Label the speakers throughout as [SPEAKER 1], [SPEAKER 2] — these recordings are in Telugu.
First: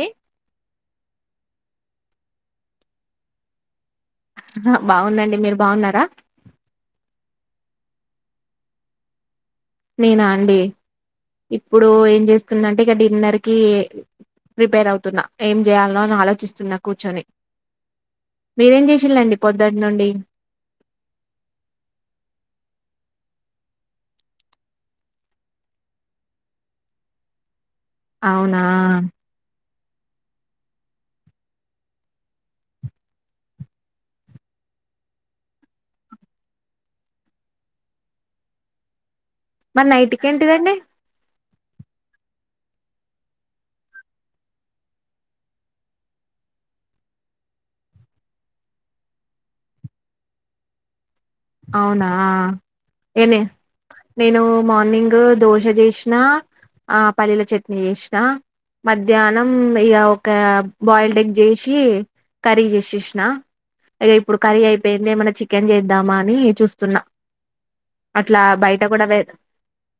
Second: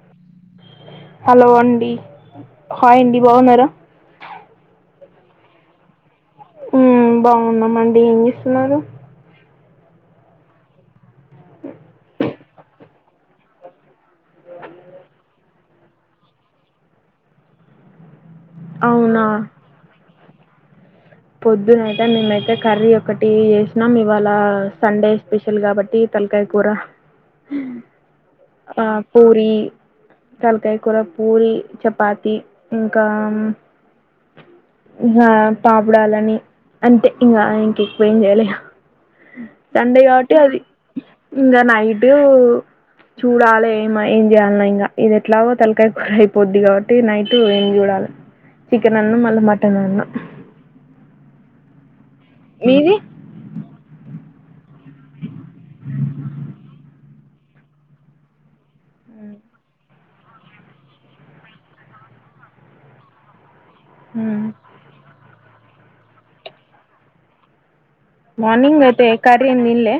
[SPEAKER 1] ఏ
[SPEAKER 2] హలో అండి హాయ్ండి బాగున్నారా
[SPEAKER 1] బాగుంన్నండి. మీరు బాగున్నారా
[SPEAKER 2] ఊ బాగున్నామండి, ఏం చేస్తున్నారు.
[SPEAKER 1] నేనా అండి. ఇప్పుడూ ఏం చేస్తున్నంటే, ఇక డిన్నర్కీ ప్రిపేర్ అవుతున్నా. ఏం చేయాల్నో అని ఆలోచిస్తున్నా కూర్చొని. మీరేం
[SPEAKER 2] అవునా
[SPEAKER 1] చేసిళండి పొద్దటి నుండి.
[SPEAKER 2] పొద్దునయితే మేమైతే కర్రీ ఒకటీ చేసినం. ఇవాళా సండే స్పెషల్ గాబట్టి తల్కాయ కూర.
[SPEAKER 1] అవునా
[SPEAKER 2] ఆ పూరీ తల్కాయ కూర, పూరీ, చపాతీ ఇంకా అం గా పాప్ చూడాలని. అంటే ఇంగా ఇంక ఎక్కువేం చెయ్యలే
[SPEAKER 1] మరి
[SPEAKER 2] సండే
[SPEAKER 1] నైట్కి
[SPEAKER 2] కాబట్టి అది
[SPEAKER 1] ఏంటిదండి
[SPEAKER 2] ఇంగా నైటూ చూడాలే ఏం చెయ్యాలనో ఇంగా. ఇది ఎట్లాగో తల్కాయ కూర అయిపోద్ది కాబట్టి నైటు ఏం చూడాలి. చికెన్ అన్నో మళ్ళీ మటన్ అన్నో.
[SPEAKER 1] అవునా
[SPEAKER 2] మీది
[SPEAKER 1] నేనూ మార్నింగ్ దోశ చేస్నా ఆ పల్లీల చట్నీ చేసినా. మధ్యాహ్నం ఇగ ఒక బాయిల్డ్ ఎగ్ చేసి కర్రీ చేసేసినా. ఇగ ఇప్పుడు కర్రీ అయిపోయింది ఏమన చి ఎం చేద్దామా ని చూస్తున్న
[SPEAKER 2] మార్నింగ్ అయితే కర్రీ నీళ్ళే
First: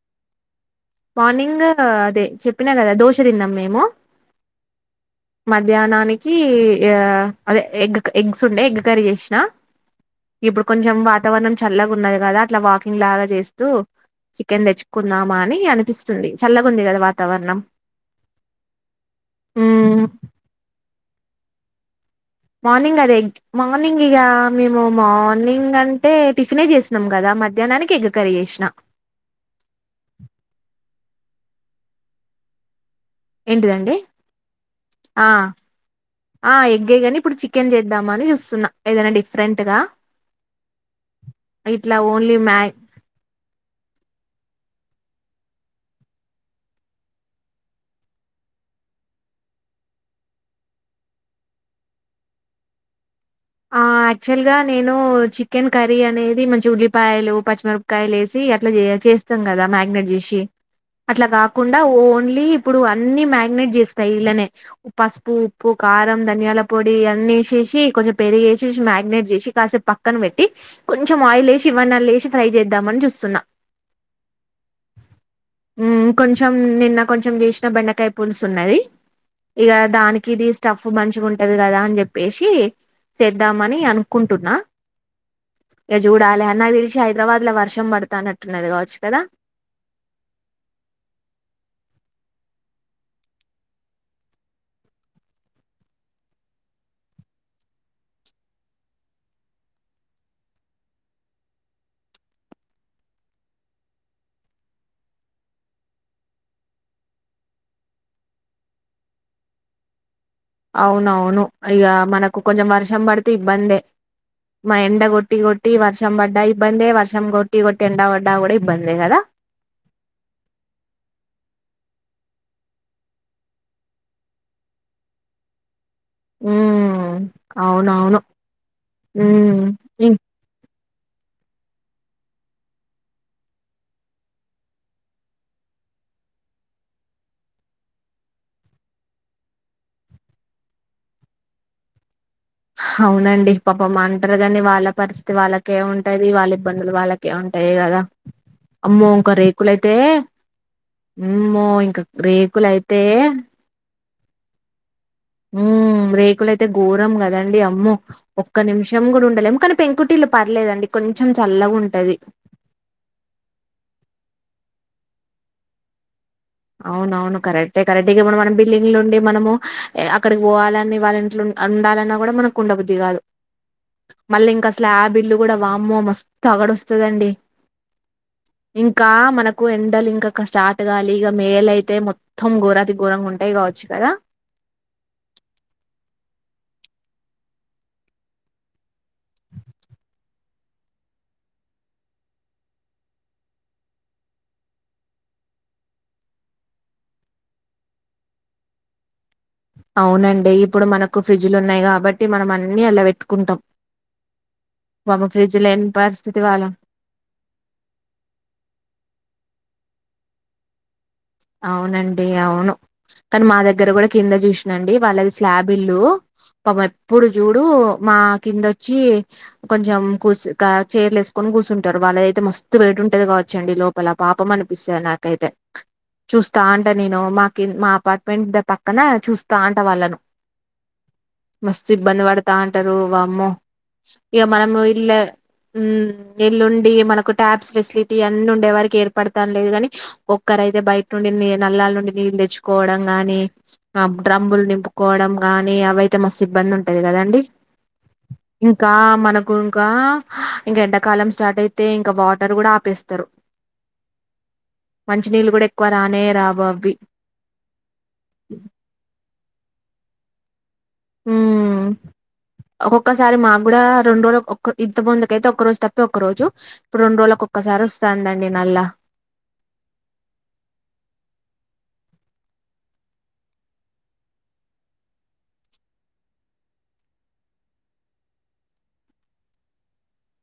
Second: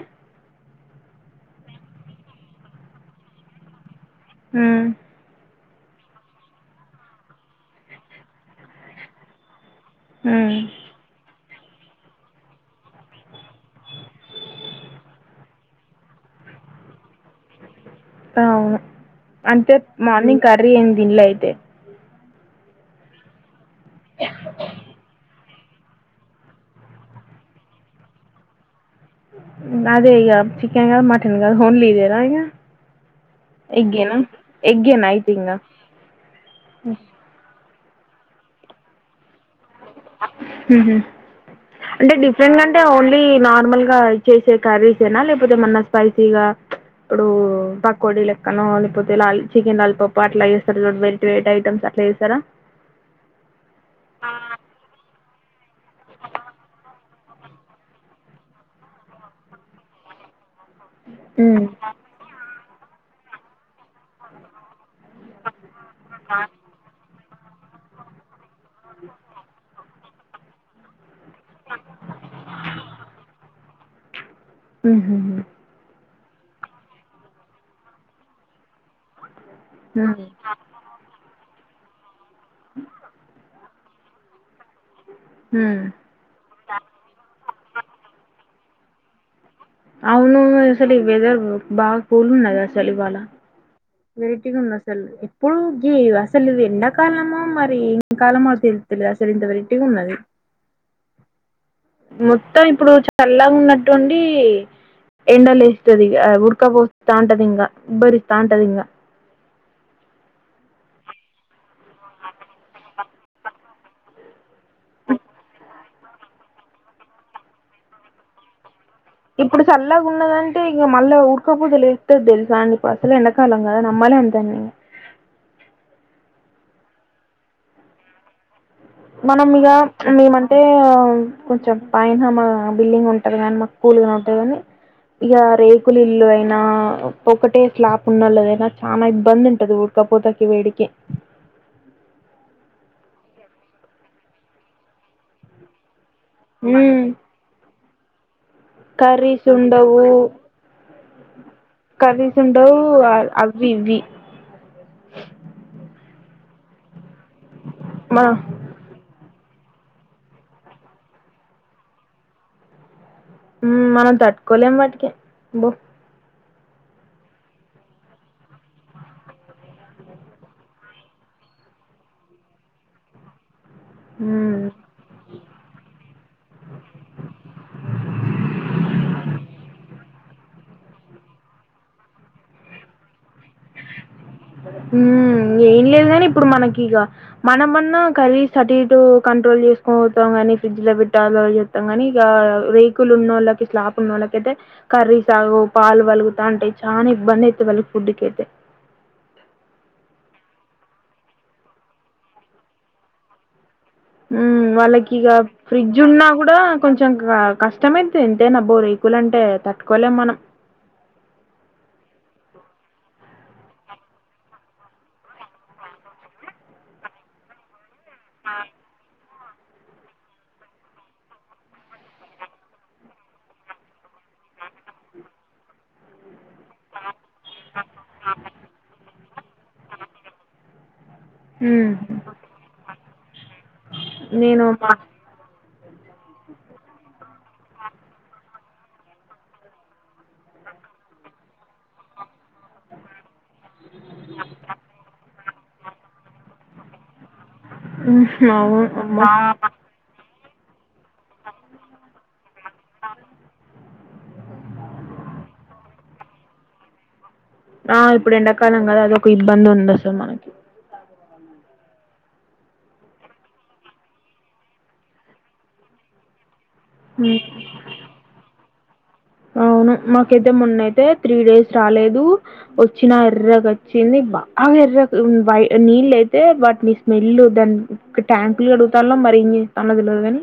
[SPEAKER 1] మార్నింగ్ అదే చెప్పినా కదా దోశ తిన్నం మేము
[SPEAKER 2] ఊ
[SPEAKER 1] మధ్యాహ్నానికి ఆ అదే ఎగ్ ఎగ్స్ ఉండే ఎగ్ కర్రీ చేసినా.
[SPEAKER 2] మ్మ్
[SPEAKER 1] ఇప్పుడు కొంచెం వా వాతావరణం చల్లగా ఉన్నది కదా, అట్ల వాకింగ్ లాగా చేస్తూ చికెన్ తెచ్చుకుందామా అని అనిపిస్తుంది. చల్లగుంది కదా వాతావరణం.
[SPEAKER 2] అవును అంటే
[SPEAKER 1] మ్మ్
[SPEAKER 2] మార్నింగ్ కర్రీ ఏ తిన్లయితే
[SPEAKER 1] మార్నింగ్ అదే ఎ మార్నింగ్ ఇగా మేము మార్నింగ్ కంటే టిఫినే చేసినాం కదా, మధ్యాహ్నానికి ఎగ్ కర్రీ చేసినా.
[SPEAKER 2] అదే ఇగ చికెన్గా మటన్ హోన్లిదేన ఇగ
[SPEAKER 1] ఏంటిదండి
[SPEAKER 2] ఎగ్గేనా ఎగ్గేనా
[SPEAKER 1] ఆ
[SPEAKER 2] అయితే ఇంగ
[SPEAKER 1] ఆ ఎగ్గే గానీ ఇప్పుడు చి చికెన్ చేద్దామని చూస్తున్న, ఏదైనా డిఫరెంట్ గా.
[SPEAKER 2] ఉహు
[SPEAKER 1] ఇట్లా
[SPEAKER 2] అంటే
[SPEAKER 1] ఓన్లీ
[SPEAKER 2] డిఫరెంట్
[SPEAKER 1] మ్యా
[SPEAKER 2] గ అంటే ఓన్లీ నార్మల్ గా చేసే కర్రీ తెన లేకపోతే మొన్న స్పైసీగా, ఇప్పుడు పకోడి లెక్కనో, లేకపోతే లాల్ చికెన్ లాలిపప్పు అట్లా చేస్తారు చూడు వెరట్ వెరట్ ఐటమ్స్ అట్లా చేసరా?
[SPEAKER 1] ఆ యాక్చువల్ గా నే నేను చికెన్ కర్రీ అనేది మంచి ఉల్లిపాయలు, పచ్చిమిరపకాయలు ఏసి అట్ల చే చేస్తాం కదా మ్యారినేట్ చేసి. అట్ల
[SPEAKER 2] మ్మ్.
[SPEAKER 1] కాకుండ ఓన్లీ ఇప్పుడు అన్ని మ్యాగ్నేట్ చేస్తయి ఇలనే పసుపు, ఉప్పు, కారం, ధనియాల పొడి అన్నేస్ ఏషి కొంచ్ పెరిగ్ ఏస్ చేసి మ్యాగ్నేట్ జెసి కాసేప్ ప కన్ పెట్టి కొ కొంచం ఆయిల్ ఎసి, ఇవ్వన్న లేసి ఫ్రై చేద్దామని చూస్తున్నా.
[SPEAKER 2] ఉహు
[SPEAKER 1] కొంచం నిన్న కొంచం చేసిన బెండకాయ పులుసున్నది. ఇగ
[SPEAKER 2] మ్మ్.
[SPEAKER 1] దానికి ఇది స్టఫ్ మంచిగుంటది కదా అన్ చెప్ పేషీ చేద్దామని అనుకుంటున్నా
[SPEAKER 2] మ్మ్.
[SPEAKER 1] ఇగ జుడాలన్నదిలిసి హైదరాబాదులా వర్స షం పడతానట్టున్నది కావచ్చు కదా
[SPEAKER 2] అవునును అసలు వెదర్ బాగా కూల్ ఉన్నది అసలు ఇవాళ వెరెటిగా ఉంది అసలు ఎప్పుడు అసలు ఇది ఎండాకాలమో మరి ఇంకాలమ తెలు తెలేదు అసలు ఇంత వెరెటిగా ఉన్నది మొత్తం ఇప్పుడు చల్లగా ఉన్నటుండి ఎండలు లేస్తదీ ఇగ ఉక్క పోస్త తాంటదింగా ఉబ్బరి తాంటదింగా
[SPEAKER 1] అవునవును ఇగ మనకు కొంచం వర్షం పడితే ఇబ్బందే మా ఎండగొట్టి కొట్టి వర్షం పడ్డా ఇబ్బందే వర్షం కొట్టి కొట్టి ఎండబడ్డా కూడా ఇబ్బంది
[SPEAKER 2] ఇప్పుడు చల్లాగా ఉన్నదంటే ఇంక మళ్ళా ఉడకపోజలే తెలుసండిపా అసలు ఎన కాలంగాద నమ్మాలే అంతంతన్నీ
[SPEAKER 1] ఉ అవునవును
[SPEAKER 2] మనం
[SPEAKER 1] ఉమ్,
[SPEAKER 2] ఇగ
[SPEAKER 1] ఇం-
[SPEAKER 2] మేమంటే కొంచం పైన మా బిల్డింగ్ ఉంటది కాని మా కూల్ ని ఉంటది కాని ఇక రేకులు ఇల్లు అయినా ఒకటే స్లాప్ ఉన్నళదైనా చాలా ఇబ్బంది ఉంటది ఉడకపోతకి వేడికి
[SPEAKER 1] అవునండి పాపం అంటారు కాని వాళ్ళ పరిస్థితి వాళ్ళకే ఉం టది వాళ్ళ ఇబ్బందులు వాళ్ళకే ఉంటాయి కదా అమ్మో ఇంకా
[SPEAKER 2] కరీస్
[SPEAKER 1] రేకులయితే
[SPEAKER 2] ఉండవు
[SPEAKER 1] అమ్మో ఇంకా
[SPEAKER 2] కలిసి ఉండవు
[SPEAKER 1] రేకులయితే
[SPEAKER 2] అవివి ఇవి
[SPEAKER 1] ఉమ్ రేకుల అయితే గోరం గ దండి అమ్మో
[SPEAKER 2] మన
[SPEAKER 1] ఒక్క నిమిషం కూడా ఉండలే కాని పెంకుటిల్లు పర్లేదండి కొంచెం చల్లగా ఉంటది
[SPEAKER 2] ఉ మనం తట్టుకోలేం వాటికి బొ
[SPEAKER 1] అవునవును కరెక్టే కరెక్టే ఇగ మనంమన బిల్డింగ్లుండి మనము అక్కడికి పోవాలని వాళ్ళ ఇంట్లో ఉన్ ఉండాలన్నా కూడా మనకు ఉండబుద్ది కాదు
[SPEAKER 2] మ్మ్
[SPEAKER 1] [unintelligible] కా స్టార్ట్ గాలే ఇగ మేలయితే మొత్తం ఘోరాతి ఘోరంగా ఉంటాయి కావచ్చు కదా
[SPEAKER 2] ఉ ఏం లేదు గాని ఇప్పుడు మనకి ఇగ మనమన్నా కర్రీస్ అటిటు కంట్రోల్ చేసుకోతాం కాని ఫ్రిడ్జ్ ల పెట్టాల వి చేస్తాం కాని ఇక రేకులు ఉన్నోళ్ళకి స్లాప్ ఉన్న వాళ్ళకి అయితే కర్రీ సాగవు పాలు పలుగుతాంటయి చాలా ఇబ్బంది అయితది వాళ్ళక్
[SPEAKER 1] అవునండి ఇప్పుడు మనకు ఫ్రిడ్జ్లు ఉన్నాయి కాబట్టి మనం అన్ని అల్ల పెట్టుకుంటాం
[SPEAKER 2] వాళ్ళకిగ
[SPEAKER 1] పాపం లేని
[SPEAKER 2] ఫ్రిడ్జ్ ఉన్నా
[SPEAKER 1] పరిస్థితి
[SPEAKER 2] కూడా
[SPEAKER 1] వాళ్ళం
[SPEAKER 2] కొంచెం కష్టమైతద్ ఎంతైనా బో రేకులు అంటే తట్ కొలెం మనం
[SPEAKER 1] అవునండి అవును కానీ మా దగ్గర కూడా కింద చూసినండి వాళ్ళది స్లాబ్ ఇల్లు పాపం ఎప్పుడు చూడు మా కిందొచ్చి కొంచెం కూసు కా చేర్లు ఎసుకొని కూర్చుంటారు వాళ్ళదయితే మస్తు వేడి ఉంటది కావచ్చండి లోపల పాపం అనిపిస్తది నాకైతే చుస్ స్తాంట నేను మాకి మా అపార్ట్మెంట్ పక్కన చూస్ తాంట వాళ్ళను మస్తు
[SPEAKER 2] మ్మ్
[SPEAKER 1] ఇబ్బంది పడతాంటారు వమ్మో ఇగ
[SPEAKER 2] నేను
[SPEAKER 1] మనము
[SPEAKER 2] మా
[SPEAKER 1] ఇల్లా ఉమ్ ఎల్లుండి మనకు ట్యాబ్స్ ఫెసిలిటీ అన్నీ ఉండే వరక్ ఏర్పడతానో లేదుగాని ఒక్కరయితే బయట్ నుండి నీ నల్లాల్ నుండి నీళ్ళు తెచ్చు కోవడం గాని ఆ డ్రమ్ములు నింపుకోవడం గాని అవైత్ తే మస్తు ఇబ్బంది ఉంటది కదండి
[SPEAKER 2] ఉహ్ అవును
[SPEAKER 1] ఇంకా
[SPEAKER 2] అమ్మో
[SPEAKER 1] మనకు ఇంకా హా ఇంకా ఎండక్ కాలం స్టార్ట్ అయితే ఇంక వాటర్ గూడా ఆపేస్తారు మంచినీళ్ళు గూడా ఎక్ క్కువరానే రావవ్వి
[SPEAKER 2] ఆ ఇప్పుడు ఎండాకాలం గదా అదొక్ ఇబ్బందుంది అసలు మనకి
[SPEAKER 1] ఉమ్ ఒక్కొక్కసారి మాకు కూడా రెండు రోజులక్ ఒక్క ఇంతక్ ముందుకైతే ఒక్క రోజు తప్పి ఒక్క రోజు ఇప్పుడు రెండు రోజులకు ఒక్కసారి వస్తుందండి నల్ల
[SPEAKER 2] అవును మాకైతే మొన్నయితే త్రీ డేస్ రాలేదు వచ్చినా ఎర్రగా వచ్చింది బాగా ఎర్రగా ఉన్ వై నీళ్ళు అయితే బట్ నీ స్మెల్ దాన్ ట్యాంకులు కడుగుతాన్లో మరి ఏం చేస్తాల్లో తెలవదు కాని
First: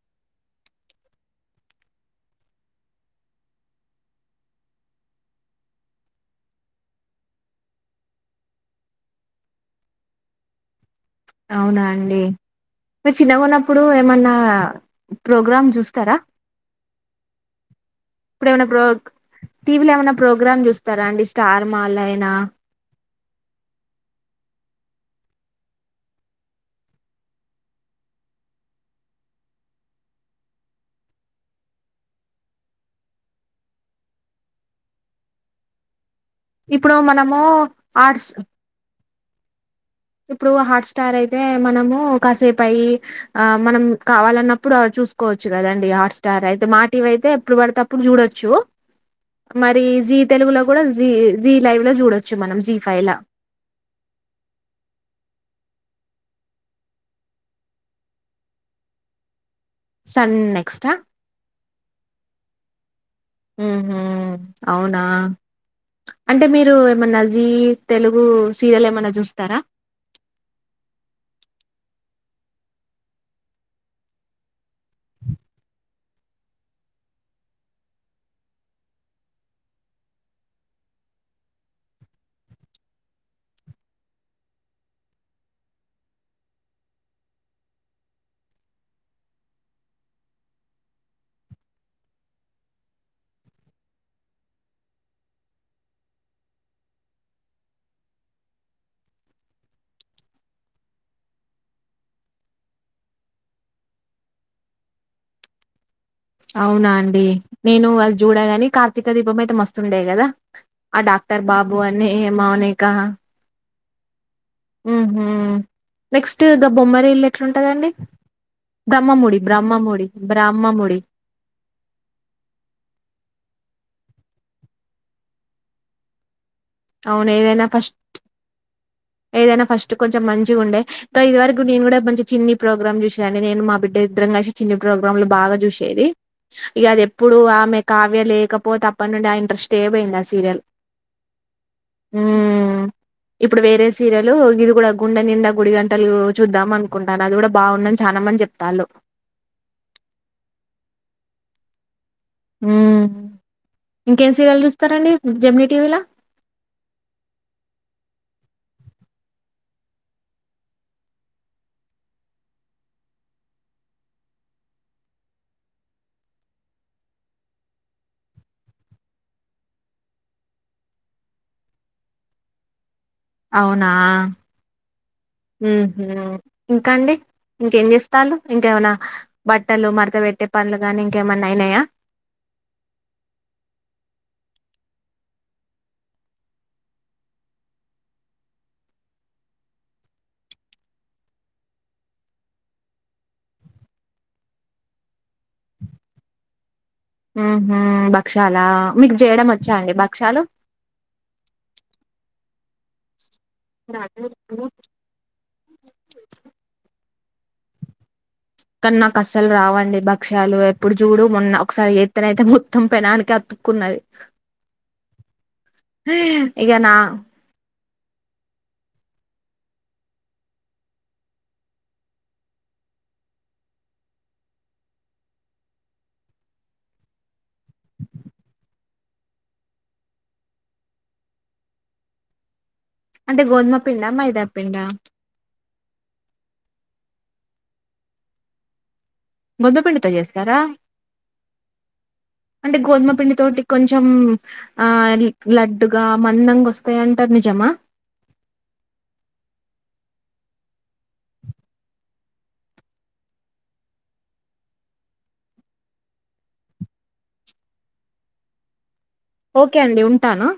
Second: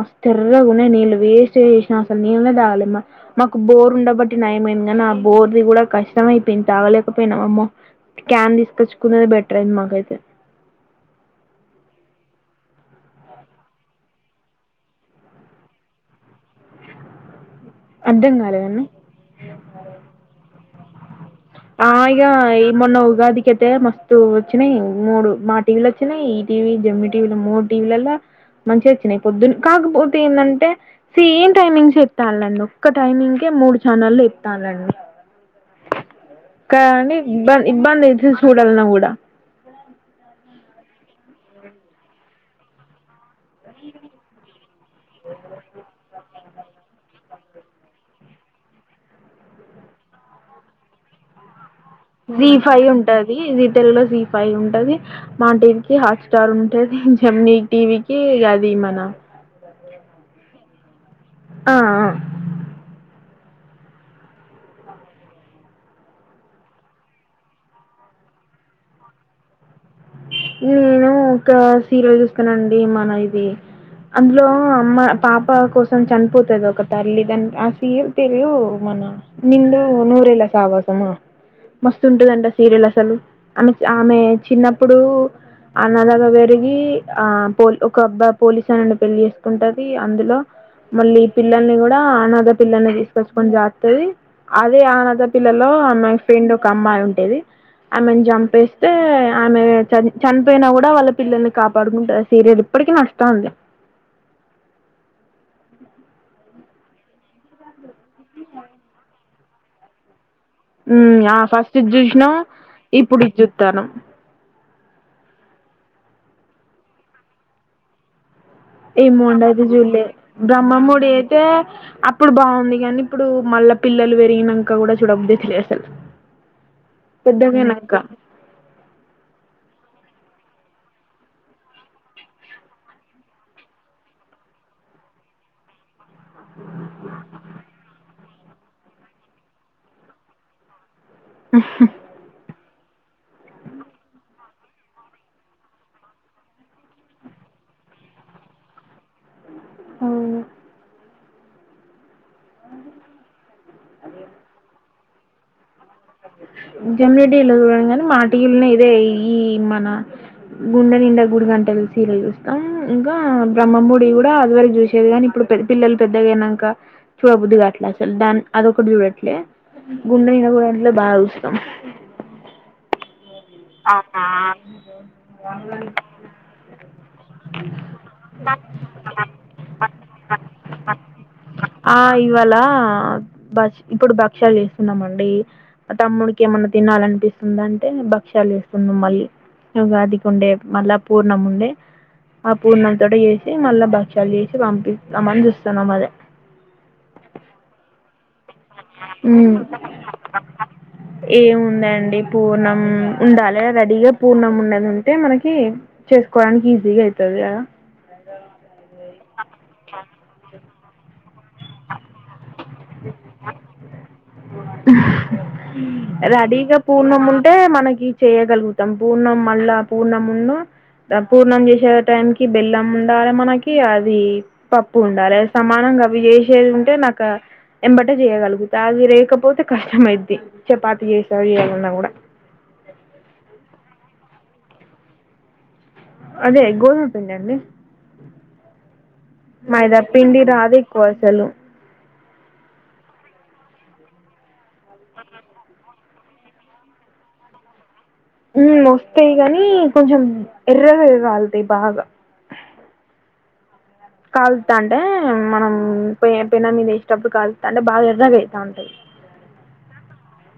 [SPEAKER 2] మస్తు ఎర్రగా ఉన్నాయి నీళ్ళు వేస్ట్ చేసినా అసలు నీళ్ళే తాగాలే మా మాకు బోర్ ఉండబట్టి నయమైంది గానీ ఆ బోర్ ది కూడా కష్టమయిపోయింది తాగలేకపోయినమ్ అమ్మో క్యాన్ తీసుకొచ్చుకునేది బెటర్ అయింది మాకైతే
[SPEAKER 1] అవునా అండి మీరు చిన్నగున్నప్పుడు ఏమన్నా ప్రోగ్రామ్ చూస్తారా
[SPEAKER 2] అర్థం
[SPEAKER 1] ఇప్పుడేమన్నా
[SPEAKER 2] కాలేదండి
[SPEAKER 1] ప్రోగ్ టీవీలో ఏమన్నా ప్రోగ్రామ్ చూస్ స్తారా అండి స్టార్ మా
[SPEAKER 2] ఆ ఇగా
[SPEAKER 1] అయినా
[SPEAKER 2] ఈ మొన్న ఉగాదికైతే మస్తు వచ్చినాయి మూడు మా టీవీలు వచ్చినాయి ఈ టీవీ జెమిని టీవీలో మూడు టీవీలలో మంచిగా వచ్చినాయి పొద్దునా కాకపోతే ఏంటంటే సేమ్ టైమింగ్స్ ఏత్తాలండీ ఒక్క టైమింగ్ కే మూడు ఛానల్ ఏత్తాల్లండీ
[SPEAKER 1] ఇప్పుడు
[SPEAKER 2] కానీ
[SPEAKER 1] మనము
[SPEAKER 2] ఇబ్బంది ఇబ్బంది అయితే
[SPEAKER 1] హాట్స్
[SPEAKER 2] చూడాలన్నా కూడా
[SPEAKER 1] ఇప్పుడు హాట్స్టార్ అయితే మనము కాసేపు అయి ఆ మనం కావాలన్నప్పుడు చూసుకోవచ్చు కదండి హాట్స్టార్ అ యితే మాటివి అయితే ఎప్పుడు పడితే అప్పుడు చూడొచ్చు మరి జీ తెలుగులో కూడా జీ జీ లైవ్ లో చూడొచ్చు
[SPEAKER 2] జీ
[SPEAKER 1] మనం
[SPEAKER 2] ఫైవ్
[SPEAKER 1] ల
[SPEAKER 2] ఉంటది జీటెల్ లో జీ ఫైవ్ ఉంటది మాటివికి హాట్ స్టార్ ఉంటది జెమిని టీవీకి అది మన
[SPEAKER 1] సన్నెక్స్ట్ ఆ
[SPEAKER 2] ఆ
[SPEAKER 1] ఉహూ అవునా అంటే మీరు ఏమన్నా జీ తెలుగు సీరియల్ ఏమైనా చూస్తారా
[SPEAKER 2] నేను ఒక సీరియల్ చూస్తున్న అండి మన ఇది అందులో అమ్మ పాప కోసం చనిపోతది ఒక తల్లి దాని ఆ సీరియల్ పేరు మన నిండు నూరేళ్ల సావాసమా మస్తు ఉంటదంటడి ఆ సీరియల్ అసలు ఆమె ఆమె చిన్న ప్పుడు అనాదగా పెరిగి ఆ పో ఒక అబ్బా పోలీసు ఆయనని పెళ్లి చేసుకుంటది అందులో మళ్ళీ ఈ పిల్లల్ని కూడా అనాధ పిల్లలని తీసుకొచ్చుకొని సాకుతాది అదే అనాధ పిల్లలో ఆమె ఫ్రెండ్ ఒక అమ్మాయి ఉంటది ఆమెను చంపేస్తే ఆమె చ చనిపోయినా కూడా వాళ్ళ పిల్లల్ని కాపాడుకుంటాది సీరియల్ ఇప్పటికిీ నడుస్తా ఉంది
[SPEAKER 1] అవునా అండి నేను వాళ్ళ చూడగాని కార్తీక దీపం మస్తుండేయి కదా
[SPEAKER 2] ఆ
[SPEAKER 1] డాక్టర్ బాబు
[SPEAKER 2] ఫస్ట్ ఇ
[SPEAKER 1] అని
[SPEAKER 2] చూసినా
[SPEAKER 1] మౌనిక
[SPEAKER 2] ఇప్పుడు ఇ కుత్తనుం
[SPEAKER 1] నెక్స్ట్ ద బొమ్మరి ఇల్లు ఎట్లాంటుందండి
[SPEAKER 2] ఏ మండది జూలేె
[SPEAKER 1] బ్రహ్మముడి
[SPEAKER 2] బ్రహ్మమూడి అయితే అప్పుడు బాగుంది కానీ ఇప్పుడు మళ్ల పిల్లలు పెరిగినక కూడా చూడబద్దు తెలిదు అసలు
[SPEAKER 1] అవును ఏదైనా
[SPEAKER 2] పెద్దగైనంక
[SPEAKER 1] ఫస్ట్ ఏదైనా ఫస్ట్ కొంచెం మంచిగా ఉండే ఇది వరకు నేను కూడా మంచి చిన్ని ప్రోగ్రామ్ చూసేదిండి నేను మా బిడ్డ ఇద్దరం కసి చిన్ని ప్రోగ్రామ్లు బాగా చూసేది ఇక అది ఎప్పుడు ఆమె కావ్యలే పో తప్పండ ఆ ఇంట్రస్ట్ ఏ పోయింద సీరియల్
[SPEAKER 2] ఆ
[SPEAKER 1] మ్మ్ ఇప్పుడు వేరే సీరయలు ఇది కూడా గుండె నిండా గుడి గంటలు చూద్దాం అనుకుంటాను అది కూడా బాగుందని చాలామని చెప్తాళ్ళు
[SPEAKER 2] ఆ
[SPEAKER 1] హ ఇంకేంసరల్ ఇస్తారంండి జెమిని టీవీ లా
[SPEAKER 2] జమరెడ్డిలో చూడడం కాని మాటు ఇలునే ఇదే ఈ మన గుండె నిండ గుడి కంట సీరలు చూస్తాం ఇంకా బ్రహ్మమూడి కూడా అదివరకు చూసేది కానీ ఇప్పుడు పిల్లలు పెద్దగా అయినాక చూడబొద్దుగా అట్లా అసలు దాన్ని అదొకటి చూడట్లే గుండె నిండ గుడి అంట్లో బాగా వం
[SPEAKER 1] అవునా ఇంకాండి ఇంకేం చేస్తాలు ఇంకేమనా బట్టలు మరత పెట్టే పనులు గాని ఇంకేమన్నా అయినాయా
[SPEAKER 2] ఆ ఇవాళ వస్తున్నామండి తమ్ముడికి ఏమన్నా తినాలినిపిస్తుంద అంటే భక్ష్యాలు వేస్తున్నా మళ్ళీ ఉగాదికి ఉండే మళ్ళా పూర్ణం ఉండే ఆ పూర్ణ తోట చేసి మళ్ళా భక్ష్యాలు చేసి పంపిస్తాం అని చూస్తున్నాం అదే
[SPEAKER 1] ఆ మ్మ్ భక్షాల మీకు చేయడం
[SPEAKER 2] మ్మ్
[SPEAKER 1] వచ్చా అండి భక్షాలు
[SPEAKER 2] ర్ణం ఉండాలె రెడీగా పూర్ణం ఉన్నది ఉంటే మనకి చేసుకోవడానికి ఈజీగా అయిపో టది కద
[SPEAKER 1] ఇప్పుడు జూడు మొన్న ఒకసారి జెత్తనైతే మొత్తం పెననికే అతుక్కున్నది ఇక
[SPEAKER 2] రెడీగా
[SPEAKER 1] నా
[SPEAKER 2] పూర్ణం ఉంటే మనకి చేయగలుగుతాం పూర్ణం మళ్ళా పూర్ణం ఉన్నూ ద పూర్ణం చేసే టైం కి బెల్లం ఉండాలె మనకి అది పప్పు ఉండాలే సమానంగా అవి చేసేది ఉంటే నాక ఎంబటె చేయ్యగలుగుతా అది రేక పోతే కష్టమైద్ది చపాతి చేసారు చేయాలన్నా కూడా
[SPEAKER 1] అంటే గోధుమ పిండా మైదా పిండా
[SPEAKER 2] అదే గోధుమ పిండండి
[SPEAKER 1] గోధుమ
[SPEAKER 2] మైదా
[SPEAKER 1] పిండితో
[SPEAKER 2] పిండి
[SPEAKER 1] చేస్తారా
[SPEAKER 2] రాదు ఎక్కువ అసలు
[SPEAKER 1] అంటే గోధుమ పిండి తోటి కొంచెం ఆ లడ్డు గా మందంగా వస్తాయంటరు నిజమా
[SPEAKER 2] ఉ వస్తాయి గనీ కొంచెం ఎర్రగ కాలుతాయి బాగా కాలుస్తా అంటే మనం పె పెన మీద వేసేటప్పుడు కాలుస్తా అంటే బాగా ఎర్రగా అయితాంటై
[SPEAKER 1] ఓకే అండి ఉంటాను